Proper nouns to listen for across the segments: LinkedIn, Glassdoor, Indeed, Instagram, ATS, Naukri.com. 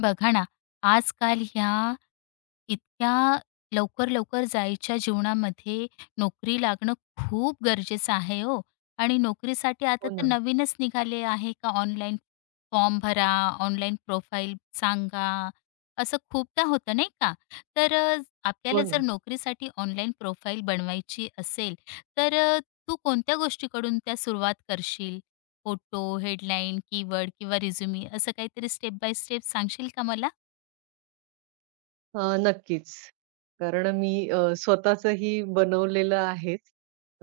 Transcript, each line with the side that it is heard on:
left: बघा ना, आजकाल ह्या इतक्या लवकर, लवकर जायच्या जीवनामध्ये नोकरी लागणं खूप गरजेचं आहे हो. आणि नोकरीसाठी
right: हो
left: आता तर
right: ना,
left: नवीनच निघाले आहे का ऑनलाईन फॉर्म भरा, ऑनलाईन प्रोफाईल सांगा, असं खूपदा होतं नाही का? तर
right: हो
left: आपल्याला जर
right: ना.
left: नोकरीसाठी ऑनलाईन प्रोफाईल बनवायची असेल, तर तू कोणत्या गोष्टीकडून त्या सुरुवात करशील? फोटो, हेडलाईन, कीवर्ड किंवा रिझ्युमी असं काहीतरी स्टेप बाय स्टेप सांगशील का मला?
right: नक्कीच. कारण मी स्वतःचंही बनवलेलं आहेच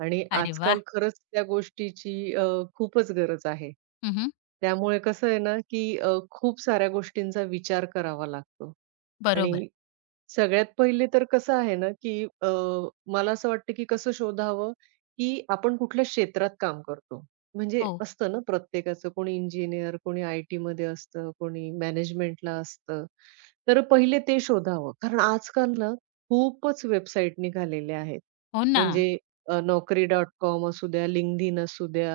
right: आणि
left: अरे वाह!
right: आजकाल खरंच त्या गोष्टीची खूपच गरज आहे.
left: हं,
right: त्यामुळे कसं आहे ना, की खूप साऱ्या गोष्टींचा विचार करावा लागतो
left: बरोबर.
right: आणि सगळ्यात पहिले तर कसं आहे ना, की मला असं वाटतं, की कसं शोधावं, की आपण कुठल्या क्षेत्रात काम करतो. म्हणजे
left: हो,
right: असतं ना प्रत्येकाचं, कोणी इंजिनिअर, कोणी आय-टीमध्ये असतं, कोणी मॅनेजमेंटला असतं. तर पहिले ते शोधावं. कारण आजकाल ना खूपच वेबसाईट निघालेल्या आहेत.
left: हो ना.
right: म्हणजे Naukri.com असू द्या, LinkedIn असू द्या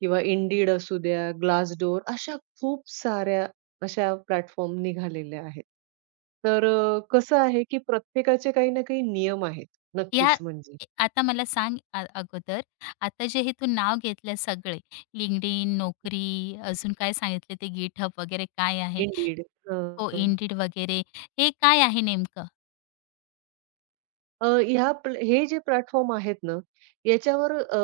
right: किंवा Indeed असू द्या, Glassdoor अशा खूप साऱ्या अशा प्लॅटफॉर्म निघालेल्या आहेत. तर कसं आहे, की प्रत्येकाचे काही ना काही नियम आहेत. नक्कीच
left: ह्या
right: म्हणजे
left: आता मला सांग अगोदर आता जे हे तू नाव घेतलं सगळे LinkedIn, नोकरी, अजून काय सांगितलं ते GitHub वगैरे काय आहे?
right: इंडीड
left: हो,
right: हं.
left: Indeed वगैरे. हे काय आहे नेमकं?
right: ह्या प्ल हे जे प्लॅटफॉर्म आहेत ना, याच्यावर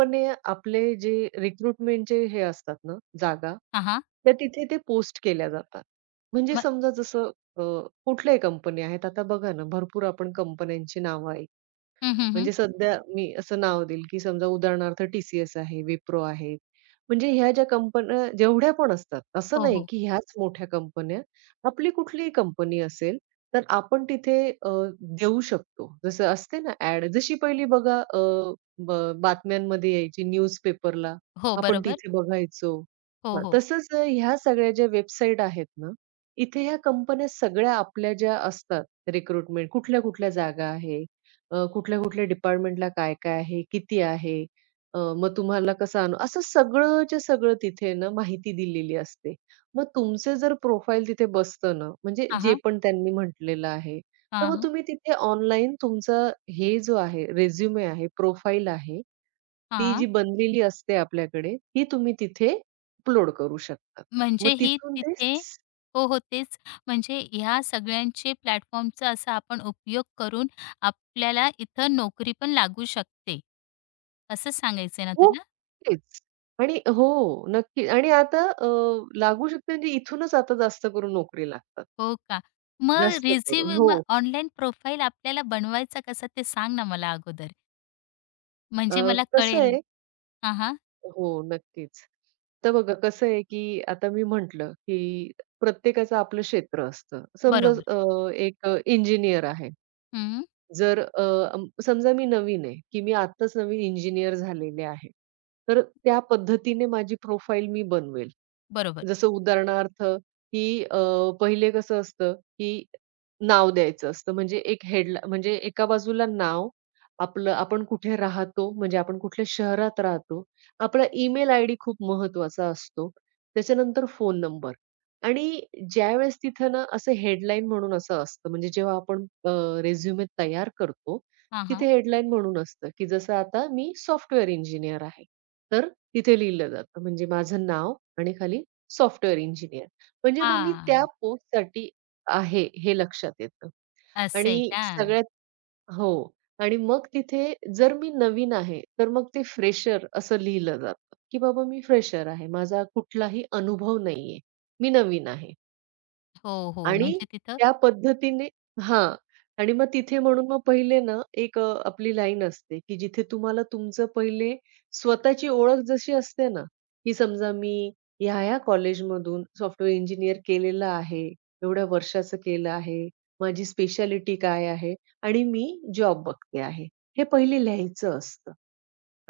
right: आपले जे रिक्रुटमेंटचे हे असतात ना जागा,
left: हां, हां.
right: त्या तिथे ते पोस्ट केल्या जातात. म्हणजे
left: मग
right: समजा जसं अ, कुठल्याही कंपन्या आहेत. आता बघा ना, भरपूर आपण कंपन्यांची नावं
left: हं, हं, हं.
right: म्हणजे सध्या मी असं नाव देईल, की समजा उदाहरणार्थ टी आहे, विप्रो आहे. म्हणजे ह्या ज्या कंपन्या जेवढ्या पण असतात, असं
left: हो,
right: नाही
left: हो.
right: की ह्याच मोठ्या कंपन्या, आपली कुठलीही कंपनी असेल, तर आपण तिथे अ, देऊ शकतो. जसं असते ना ॲड, जशी पहिली बघा ब बातम्यांमध्ये यायची न्यूजपेपरला,
left: हो,
right: आपण
left: बरोबर.
right: तिथे बघायचो.
left: हो,
right: हं,
left: हो.
right: तसंच ह्या सगळ्या ज्या वेबसाईट आहेत ना, इथे ह्या कंपन्या सगळ्या आपल्या ज्या असतात रिक्रुटमेंट, कुठल्या-कुठल्या जागा आहे, कुठल्या-कुठल्या डिपार्टमेंटला काय-काय आहे? किती आहे? मग तुम्हाला कसं आणू असं सगळंच्या सगळं तिथे ना माहिती दिलेली असते. मग तुमचं जर प्रोफाईल तिथे बसतं ना, म्हणजे
left: हां,
right: जे
left: हां.
right: पण त्यांनी म्हटलेलं आहे, तर
left: हां,
right: मग
left: हां.
right: तुम्ही तिथे ऑनलाईन तुमचा हे जो आहे, रिझ्यूमे आहे, प्रोफाईल आहे, ती
left: हां.
right: जी बनलेली असते आपल्याकडे, ती तुम्ही तिथे अपलोड करू शकता. मग
left: म्हणजे ही
right: तिथून ते
left: तिथे हो, हो, तेच. म्हणजे ह्या सगळ्यांचे प्लॅटफॉर्मचा असा आपण उपयोग करून आपल्याला इथं नोकरी पण लागू शकते, असं सांगायचंय ना तुला?
right: नक्कीच. आणि हो, नक्की. आणि आता लागू शकते म्हणजे इथूनच आता जास्त करून नोकरी लागतात.
left: हो का? मग
right: जास्त
left: रिझ्यूम
right: करून. हो.
left: मग ऑनलाईन प्रोफाईल आपल्याला बनवायचा कसा ते सांग ना मला अगोदर,
right: अ,
left: म्हणजे मला
right: कसं
left: कळेल.
right: आहे
left: हां, हां.
right: हो, नक्कीच. तर बघा कसं आहे, की आता मी म्हटलं, की प्रत्येकाचं आपलं क्षेत्र असतं. समजा
left: बरोबर.
right: एक इंजिनिअर आहे.
left: हं,
right: जर समजा मी नवीन आहे, की मी आत्ताच नवीन इंजिनियर झालेले आहे. तर त्या पद्धतीने माझी प्रोफाईल मी बनवेल.
left: बरोबर.
right: जसं उदाहरणार्थ, की पहिले कसं असतं, की नाव द्यायचं असतं. म्हणजे एक हेडला म्हणजे एका बाजूला नाव, आपलं आपण कुठे राहतो, म्हणजे आपण कुठल्या शहरात राहतो. आपला ईमेल आयडी खूप महत्त्वाचा असतो. त्याच्यानंतर फोन नंबर. आणि ज्यावेळेस तिथं ना असं हेडलाईन म्हणून असं असतं, म्हणजे जेव्हा आपण रिझ्यूमे तयार करतो,
left: हां,
right: तिथे
left: हां.
right: हेडलाईन म्हणून असतं, की जसं आता मी सॉफ्टवेअर इंजिनियर आहे. तर तिथे लिहिलं जातं, म्हणजे माझं नाव आणि खाली सॉफ्टवेअर इंजिनिअर. म्हणजे मग मी त्या
left: हां,
right: पोस्टसाठी आहे, हे लक्षात येतं.
left: असं आहे
right: आणि
left: का?
right: सगळ्यात हो. आणि मग तिथे जर मी नवीन आहे, तर मग ते फ्रेशर असं लिहिलं जातं, की बाबा मी फ्रेशर आहे. माझा कुठलाही अनुभव नाहीये. मी नवीन आहे.
left: हो, हो.
right: आणि
left: म्हणजे तिथं
right: त्या पद्धतीने हां. आणि मग तिथे म्हणून मग पहिले ना, एक आपली लाईन असते, की जिथे तुम्हाला तुमचं पहिले स्वतःची ओळख जशी असते ना, की समजा मी ह्या-ह्या कॉलेजमधून सॉफ्टवेअर इंजिनिअर केलेलं आहे, एवढ्या वर्षाचं केलं आहे, माझी स्पेशालिटी काय आहे आणि मी जॉब बघते आहे. हे पहिले लिहायचं असतं.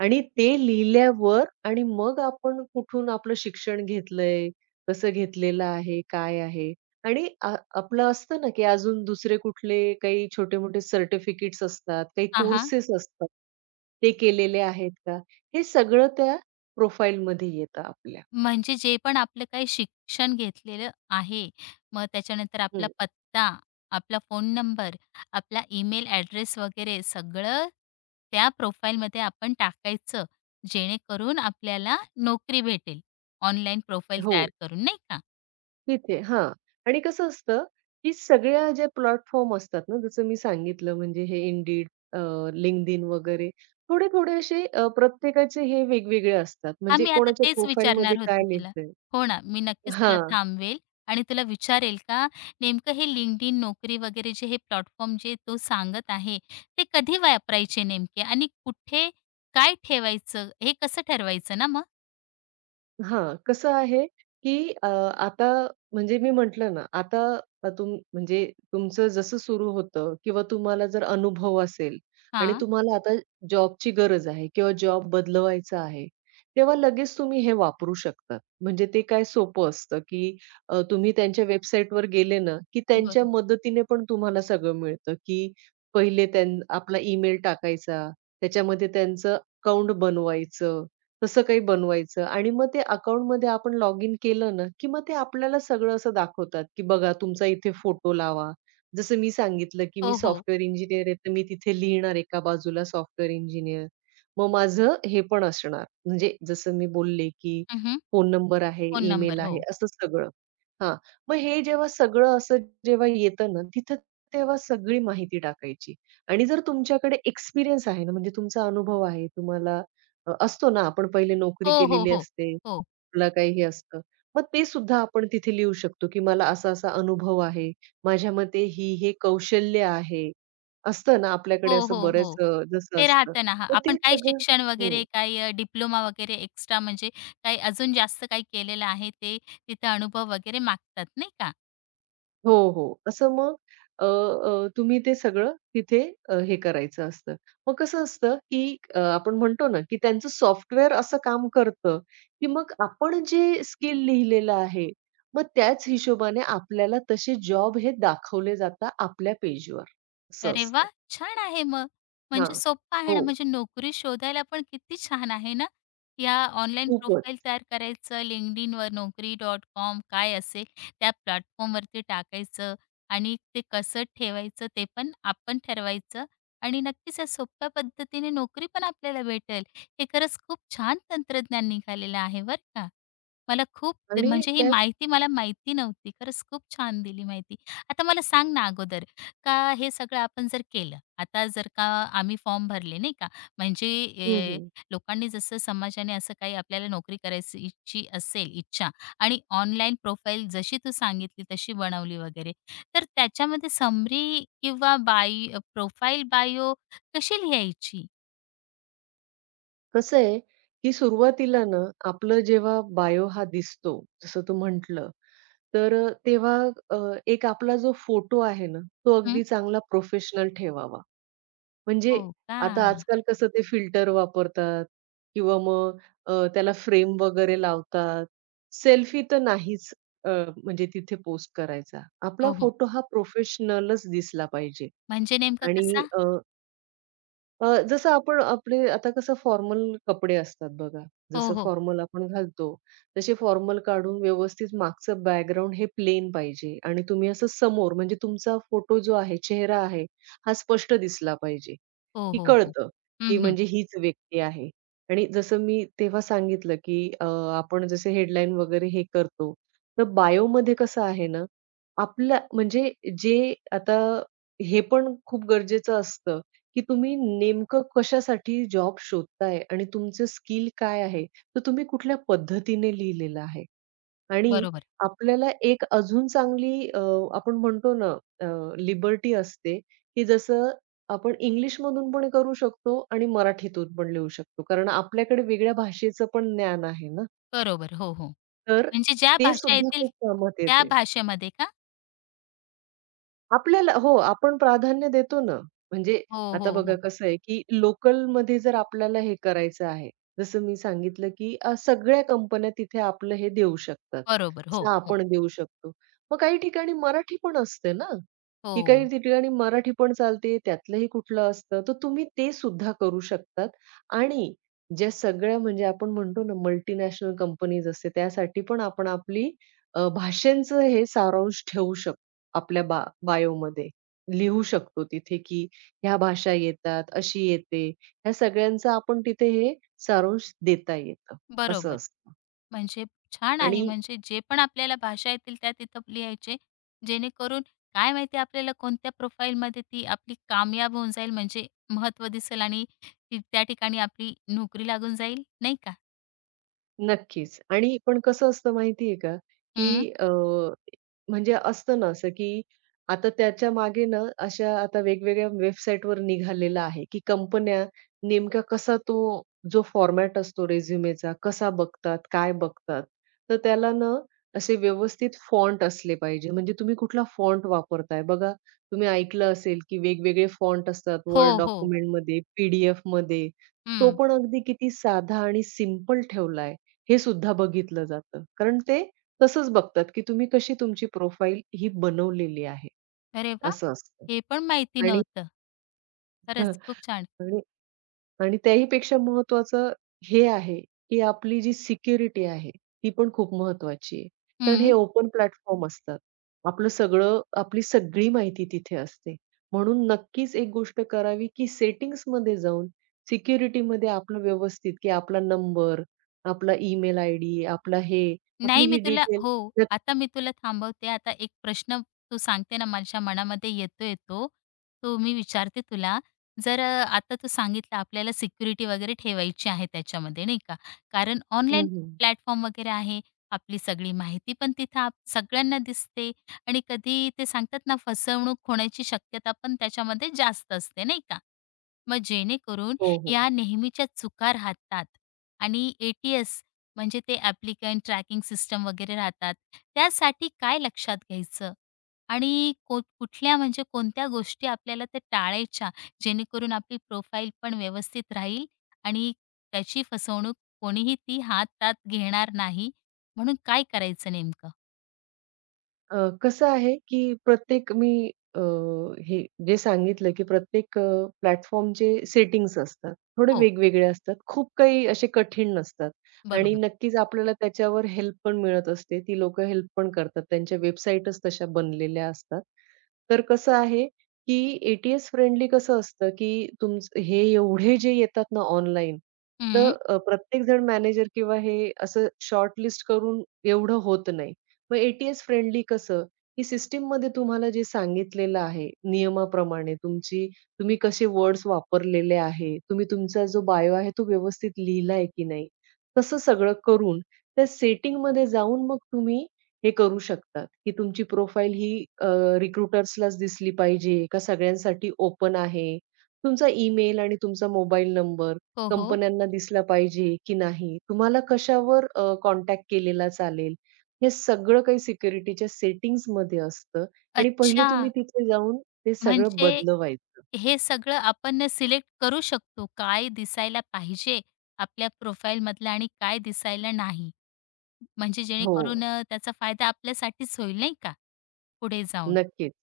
right: आणि ते लिहिल्यावर आणि मग आपण कुठून आपलं शिक्षण घेतलंय, कसं घेतलेलं आहे, काय आहे? आणि आपलं असतं ना, की अजून दुसरे कुठले काही छोटे-मोठे सर्टिफिकेट्स असतात, काही
left: हां, हां.
right: कोर्सेस असतात. ते केलेले आहेत का? हे सगळं त्या प्रोफाईलमध्ये येतं आपल्या.
left: म्हणजे जे पण आपलं काही शिक्षण घेतलेलं आहे, मग त्याच्यानंतर आपला
right: हं.
left: पत्ता, आपला फोन नंबर, आपला ईमेल ॲड्रेस वगैरे सगळं त्या प्रोफाईलमध्ये आपण टाकायचं, जेणेकरून आपल्याला नोकरी भेटेल. ऑनलाईन प्रोफाईल
right: हो.
left: तयार करून, नाही का?
right: तिथे हां. आणि कसं असतं, की सगळ्या ज्या प्लॅटफॉर्म असतात ना, जसं मी सांगितलं म्हणजे हे Indeed, अ, LinkedIn वगैरे थोडे-थोडे असे प्रत्येकाचे हे वेगवेगळे असतात.
left: हां,
right: म्हणजे
left: मी आता
right: कोणाच्या
left: तेच
right: प्रोफाईलमध्ये
left: विचारणार होती
right: काय
left: तुला.
right: लिहिलंय
left: हो ना, मी नक्कीच तुला
right: हां.
left: थांबवेल आणि तुला विचारेल का नेमकं हे LinkedIn, नोकरी वगैरे जे हे प्लॅटफॉर्म जे तो सांगत आहे, ते कधी वापरायचे नेमके आणि कुठे काय ठेवायचं, हे कसं ठरवायचं ना मग?
right: हां, कसं आहे, की आता म्हणजे मी म्हटलं ना, आता म्हणजे तुमचं जसं सुरू होतं किंवा तुम्हाला जर अनुभव असेल आणि
left: हां,
right: तुम्हाला आता जॉबची गरज आहे किंवा जॉब बदलवायचा आहे, तेव्हा लगेच तुम्ही हे वापरू शकता. म्हणजे ते काय सोपं असतं, की तुम्ही त्यांच्या वेबसाईटवर गेले ना, की त्यांच्या
left: बरं.
right: मदतीने पण तुम्हाला सगळं मिळतं, की पहिले आपला ईमेल टाकायचा, त्याच्यामध्ये त्यांचं अकाउंट बनवायचं. तसं काही बनवायचं आणि मग ते अकाउंटमध्ये आपण लॉग इन केलं ना, की मग ते आपल्याला सगळं असं दाखवतात, की बघा तुमचा इथे फोटो लावा. जसं मी सांगितलं, की मी
left: हो, हो.
right: सॉफ्टवेअर इंजिनिअर आहे, तर मी तिथे लिहिणार एका बाजूला सॉफ्टवेअर इंजिनिअर. मग माझं हे पण असणार, म्हणजे जसं मी बोलले, की
left: हं,
right: फोन नंबर आहे,
left: फोन
right: ईमेल
left: नंबर. हो.
right: आहे, असं सगळं. हां, मग हे जेव्हा सगळं असं जेव्हा येतं ना, तिथं तेव्हा सगळी माहिती टाकायची आणि जर तुमच्याकडे एक्सपिरियन्स आहे ना, म्हणजे तुमचा अनुभव आहे, तुम्हाला असतो ना, आपण पहिले नोकरी
left: हो, हो,
right: केलेली
left: हो.
right: असते,
left: हो.
right: आपलं काही हे असतं. मग ते सुद्धा आपण तिथे लिहू शकतो, की मला असा-असा अनुभव आहे. माझ्या मते ही हे कौशल्य आहे. असतं ना
left: हो,
right: आपल्याकडे असं
left: हो, हो.
right: बरेच जसं
left: ते
right: असतं.
left: राहतं ना. हां,
right: तर
left: आपण
right: ते
left: काही
right: सगळं
left: शिक्षण वगैरे, काही डिप्लोमा वगैरे एक्स्ट्रा म्हणजे काही अजून जास्त काही केलेलं आहे, ते तिथं अनुभव वगैरे मागतात नाही का?
right: हो, हो. असं मग अ, अ, तुम्ही ते सगळं तिथे हे करायचं असतं. मग कसं असतं, की आपण म्हणतो ना, की त्यांचं सॉफ्टवेअर असं काम करतं, की मग आपण जे स्किल लिहिलेलं आहे, मग त्याच हिशोबाने आपल्याला तसे जॉब हे दाखवले जातात आपल्या पेजवर. असं
left: अरे वा,
right: असतं.
left: छान आहे मग.
right: हां.
left: म्हणजे सोप्पं आहे
right: हो,
left: ना, म्हणजे नोकरी शोधायला पण किती छान आहे ना. या ऑनलाईन
right: खूपच.
left: प्रोफाईल तयार करायचं, LinkedInवर, Naukri.com काय असेल त्या प्लॅटफॉर्मवरती टाकायचं आणि ते कसं ठेवायचं ते पण आपण ठरवायचं आणि नक्कीच या सोप्या पद्धतीने नोकरी पण आपल्याला भेटेल. हे खरंच खूप छान तंत्रज्ञान निघालेलं आहे बरं का. मला खूप
right: आणि
left: म्हणजे ही
right: त्यात
left: माहिती मला माहिती नव्हती. खरंच खूप छान दिली माहिती. आता मला सांग ना अगोदर, का हे सगळं आपण जर केलं, आता जर का आम्ही फॉर्म भरले नाही का, म्हणजे
right: हं,
left: ए,
right: हं.
left: लोकांनी जसं समाजाने असं काही आपल्याला नोकरी करायची असेल इच्छा आणि ऑनलाईन प्रोफाईल जशी तू सांगितली तशी बनवली वगैरे, तर त्याच्यामध्ये समरी किंवा बाय प्रोफाईल बायो कशी लिहायची?
right: कसं आहे, की सुरुवातीला ना आपलं जेव्हा बायो हा दिसतो, जसं तू म्हटलं, तर तेव्हा एक आपला जो फोटो आहे ना, तो
left: हं,
right: अगदी चांगला प्रोफेशनल ठेवावा. म्हणजे
left: हो का?
right: आता आजकाल कसं ते फिल्टर वापरतात किंवा मग त्याला फ्रेम वगैरे लावतात. सेल्फी तर नाहीच अ, म्हणजे तिथे पोस्ट करायचा. आपला
left: हो, हो.
right: फोटो हा प्रोफेशनलच दिसला पाहिजे
left: म्हणजे नेमका
right: आणि
left: कसा?
right: जसं आपण आपले आता कसं फॉर्मल कपडे असतात बघा.
left: हो,
right: जसं
left: हो.
right: फॉर्मल आपण घालतो, तसे फॉर्मल काढून व्यवस्थित मागचं बॅकग्राऊंड हे प्लेन पाहिजे आणि तुम्ही असं समोर म्हणजे तुमचा फोटो जो आहे, चेहरा आहे, हा स्पष्ट दिसला पाहिजे.
left: हो,
right: की
left: हो, हो.
right: कळतं,
left: हं,
right: की
left: हं.
right: म्हणजे हीच व्यक्ती आहे. आणि जसं मी तेव्हा सांगितलं, की आपण जसे हेडलाईन वगैरे हे करतो, तर बायोमध्ये कसं आहे ना, आपल्या म्हणजे जे आता हे पण खूप गरजेचं असतं, की तुम्ही नेमकं कशासाठी जॉब शोधताय आणि तुमचं स्किल काय आहे, तर तुम्ही कुठल्या पद्धतीने लिहिलेलं आहे. आणि
left: बरोबर,
right: आपल्याला एक अजून चांगली आपण म्हणतो ना लिबर्टी असते, की जसं आपण इंग्लिशमधून पण करू शकतो आणि मराठीतून पण लिहू शकतो. कारण आपल्याकडे वेगळ्या भाषेचं पण ज्ञान आहे ना.
left: बरोबर. हो, हो.
right: तर
left: म्हणजे ज्या
right: ते
left: भाषा
right: सुद्धा
left: येतील
right: खूप कामात
left: त्या
right: येते.
left: भाषेमध्ये का?
right: आपल्याला हो, आपण प्राधान्य देतो ना. म्हणजे
left: हो,
right: आता
left: हो,
right: बघा
left: हो.
right: कसं आहे, की लोकलमध्ये जर आपल्याला हे करायचं आहे, जसं मी सांगितलं, की सगळ्या कंपन्या तिथे आपलं हे देऊ शकतात.
left: बरोबर. हो,
right: जसं
left: हो.
right: आपण देऊ शकतो. मग काही ठिकाणी मराठी पण असते ना, की काही
left: हो,
right: ठिकाणी मराठी पण चालते, त्यातलंही कुठलं असतं. तर तुम्ही ते सुद्धा करू शकतात आणि ज्या सगळ्या म्हणजे आपण म्हणतो ना, मल्टीनॅशनल कंपनीज असते, त्यासाठी पण आपण आपली भाषांचं हे सारांश ठेवू शकतो. आपल्या बायोमध्ये लिहू शकतो तिथे, की ह्या भाषा येतात, अशी येते. ह्या सगळ्यांचं आपण तिथे हे सारांश देता येतं, असं
left: बरोबर.
right: असतं.
left: म्हणजे छान
right: आणि
left: आहे. म्हणजे जे पण आपल्याला भाषा येतील त्या तिथं लिहायचे. जेणेकरून काय माहिती आपल्याला कोणत्या प्रोफाईलमध्ये ती आपली कामयाब होऊन जाईल म्हणजे महत्त्व दिसेल आणि ती त्या ठिकाणी आपली नोकरी लागून जाईल, नाही का?
right: नक्कीच. आणि पण कसं असतं माहिती आहे का, की
left: हं.
right: म्हणजे असतं ना असं, की आता त्याच्या मागे ना अशा आता वेगवेगळ्या वेबसाईटवर निघालेलं आहे, की कंपन्या नेमका कसा तो जो फॉर्मॅट असतो रिझ्युमेचा, कसा बघतात, काय बघतात. तर त्याला ना असे व्यवस्थित फॉन्ट असले पाहिजे. म्हणजे तुम्ही कुठला फॉन्ट वापरताय. बघा, तुम्ही ऐकलं असेल, की वेगवेगळे फॉन्ट असतात
left: हो,
right: Word
left: हो.
right: डॉक्युमेंटमध्ये, पी डी तो
left: हं.
right: पण अगदी किती साधा आणि सिंपल ठेवलाय. हे सुद्धा बघितलं जातं. कारण ते तसंच बघतात, की तुम्ही कशी तुमची प्रोफाईल ही बनवलेली आहे,
left: अरे वाह!
right: असं असतं.
left: हे पण माहिती
right: आणि
left: नव्हतं.
right: हं,
left: खरंच खूप छान.
right: आणि आणि त्याही पेक्षा महत्त्वाचं हे आहे, की आपली जी सिक्युरिटी आहे, ती पण खूप महत्वाची आहे. कारण हे
left: हं.
right: ओपन प्लॅटफॉर्म असतात. आपलं सगळं आपली सगळी माहिती तिथे असते. म्हणून नक्कीच एक गोष्ट करावी, की सेटिंग्जमध्ये जाऊन सिक्युरिटीमध्ये आपलं व्यवस्थित, की आपला नंबर, आपला ईमेल आयडी, आपला हे, आपली
left: नाही मी
right: ही
left: तुला
right: डिटेल
left: हो, आता मी तुला थांबवते. आता एक प्रश्न तू सांगते ना माझ्या मनामध्ये येतोय तो. तो मी विचारते तुला. जर आता तू सांगितलं आपल्याला सिक्युरिटी वगैरे ठेवायची आहे त्याच्यामध्ये नाही का. कारण
right: हं,
left: ऑनलाईन
right: हं.
left: प्लॅटफॉर्म वगैरे आहे. आपली सगळी माहिती पण तिथं सगळ्यांना दिसते आणि कधी ते सांगतात ना फसवणूक होण्याची शक्यता पण त्याच्यामध्ये जास्त असते नाही का. मग जेणेकरून
right: हो, हो.
left: या नेहमीच्या चुका राहतात आणि ATS म्हणजे ते ॲप्लिकंट ट्रॅकिंग सिस्टम वगैरे राहतात, त्यासाठी काय लक्षात घ्यायचं? आणि कुठल्या म्हणजे कोणत्या गोष्टी आपल्याला त्या टाळायच्या, जेणेकरून आपली प्रोफाईल पण व्यवस्थित राहील आणि त्याची फसवणूक कोणीही ती हातात घेणार नाही, म्हणून काय करायचं नेमकं?
right: कसं आहे, की प्रत्येक मी अ, हे जे सांगितलं, की प्रत्येक प्लॅटफॉर्मचे सेटिंग्स असतात. थोडे
left: हो,
right: वेगवेगळे असतात. खूप काही असे कठीण नसतात आणि
left: बरोबर.
right: नक्कीच आपल्याला त्याच्यावर हेल्प पण मिळत असते. ती लोकं हेल्प पण करतात. त्यांच्या वेबसाईटच तशा बनलेल्या असतात. तर कसं आहे, की ए-टी-एस फ्रेंडली कसं असतं, की तुमचं हे एवढे जे येतात ना ऑनलाईन, तर
left: हं.
right: प्रत्येकजण मॅनेजर किंवा हे असं शॉर्टलिस्ट करून एवढं होत नाही. मग ए-टी-एस फ्रेंडली कसं? की सिस्टममध्ये तुम्हाला जे सांगितलेलं आहे नियमाप्रमाणे तुमची तुम्ही कसे वर्ड्स वापरलेले आहे, तुम्ही तुमचा जो बायो आहे तो व्यवस्थित लिहिला आहे की नाही, तसं सगळं करून त्या सेटिंगमध्ये जाऊन मग तुम्ही हे करू शकतात, की तुमची प्रोफाईल ही अ, रिक्रुटर्सलाच दिसली पाहिजे का सगळ्यांसाठी ओपन आहे? तुमचा ईमेल आणि तुमचा मोबाईल नंबर
left: हो, हो.
right: कंपन्यांना दिसला पाहिजे की नाही? तुम्हाला कशावर कॉन्टॅक्ट केलेला चालेल? हे सगळं काही सिक्युरिटीच्या सेटिंग्जमध्ये असतं आणि पहिले
left: अच्छा,
right: तुम्ही तिथे जाऊन ते सगळं
left: म्हणजे
right: बदलवायचं.
left: हे सगळं आपण सिलेक्ट करू शकतो. काय दिसायला पाहिजे आपल्या प्रोफाईलमधलं आणि काय दिसायला नाही. म्हणजे
right: हो,
left: जेणेकरून त्याचा फायदा आपल्यासाठीच होईल नाही का, पुढे जाऊन.
right: नक्कीच.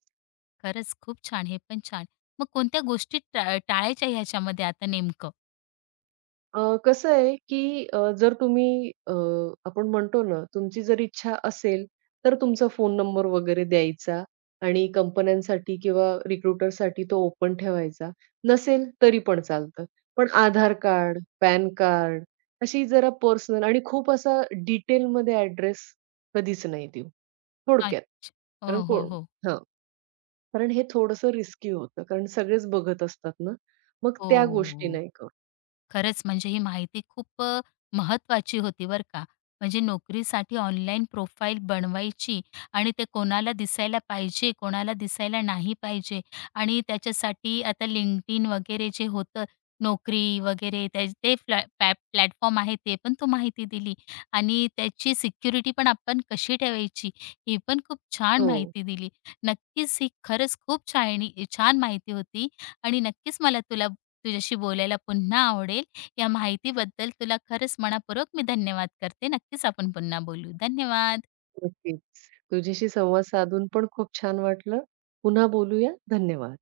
left: खरंच खूप छान. हे पण छान. मग कोणत्या गोष्टी टाळायच्या ह्याच्यामध्ये आता नेमकं?
right: कसं आहे, की जर तुम्ही आपण म्हणतो ना, तुमची जर इच्छा असेल, तर तुमचा फोन नंबर वगैरे द्यायचा आणि कंपन्यांसाठी किंवा रिक्रुटरसाठी तो ओपन ठेवायचा. नसेल तरी पण चालतं. पण आधार कार्ड, पॅन कार्ड अशी जरा पर्सनल आणि खूप असा डिटेलमध्ये ॲड्रेस कधीच नाही देऊ, थोडक्यात.
left: अच्छा.
right: कारण
left: हो, हो,
right: कोण
left: हो.
right: हां. कारण हे थोडंसं रिस्की होतं. कारण सगळेच बघत असतात ना, मग त्या गोष्टी
left: हो.
right: नाही करू.
left: खरंच म्हणजे ही माहिती खूप महत्त्वाची होती बरं का. म्हणजे नोकरीसाठी ऑनलाईन प्रोफाईल बनवायची आणि ते कोणाला दिसायला पाहिजे, कोणाला दिसायला नाही पाहिजे आणि त्याच्यासाठी आता LinkedIn वगैरे जे होतं नोकरी वगैरे त्या ते फ्लॅ पॅ प्लॅटफॉर्म आहे ते पण तू माहिती दिली आणि त्याची सिक्युरिटी पण आपण कशी ठेवायची ही पण खूप छान
right: हो,
left: माहिती दिली. नक्कीच ही खरंच खूप छान माहिती होती आणि नक्कीच मला तुला तुझ्याशी बोलायला पुन्हा आवडेल. या माहितीबद्दल तुला खरंच मनःपूर्वक मी धन्यवाद करते. नक्कीच आपण पुन्हा बोलू. धन्यवाद.
right: नक्कीच. तुझ्याशी संवाद साधून पण खूप छान वाटलं. पुन्हा बोलूया. धन्यवाद.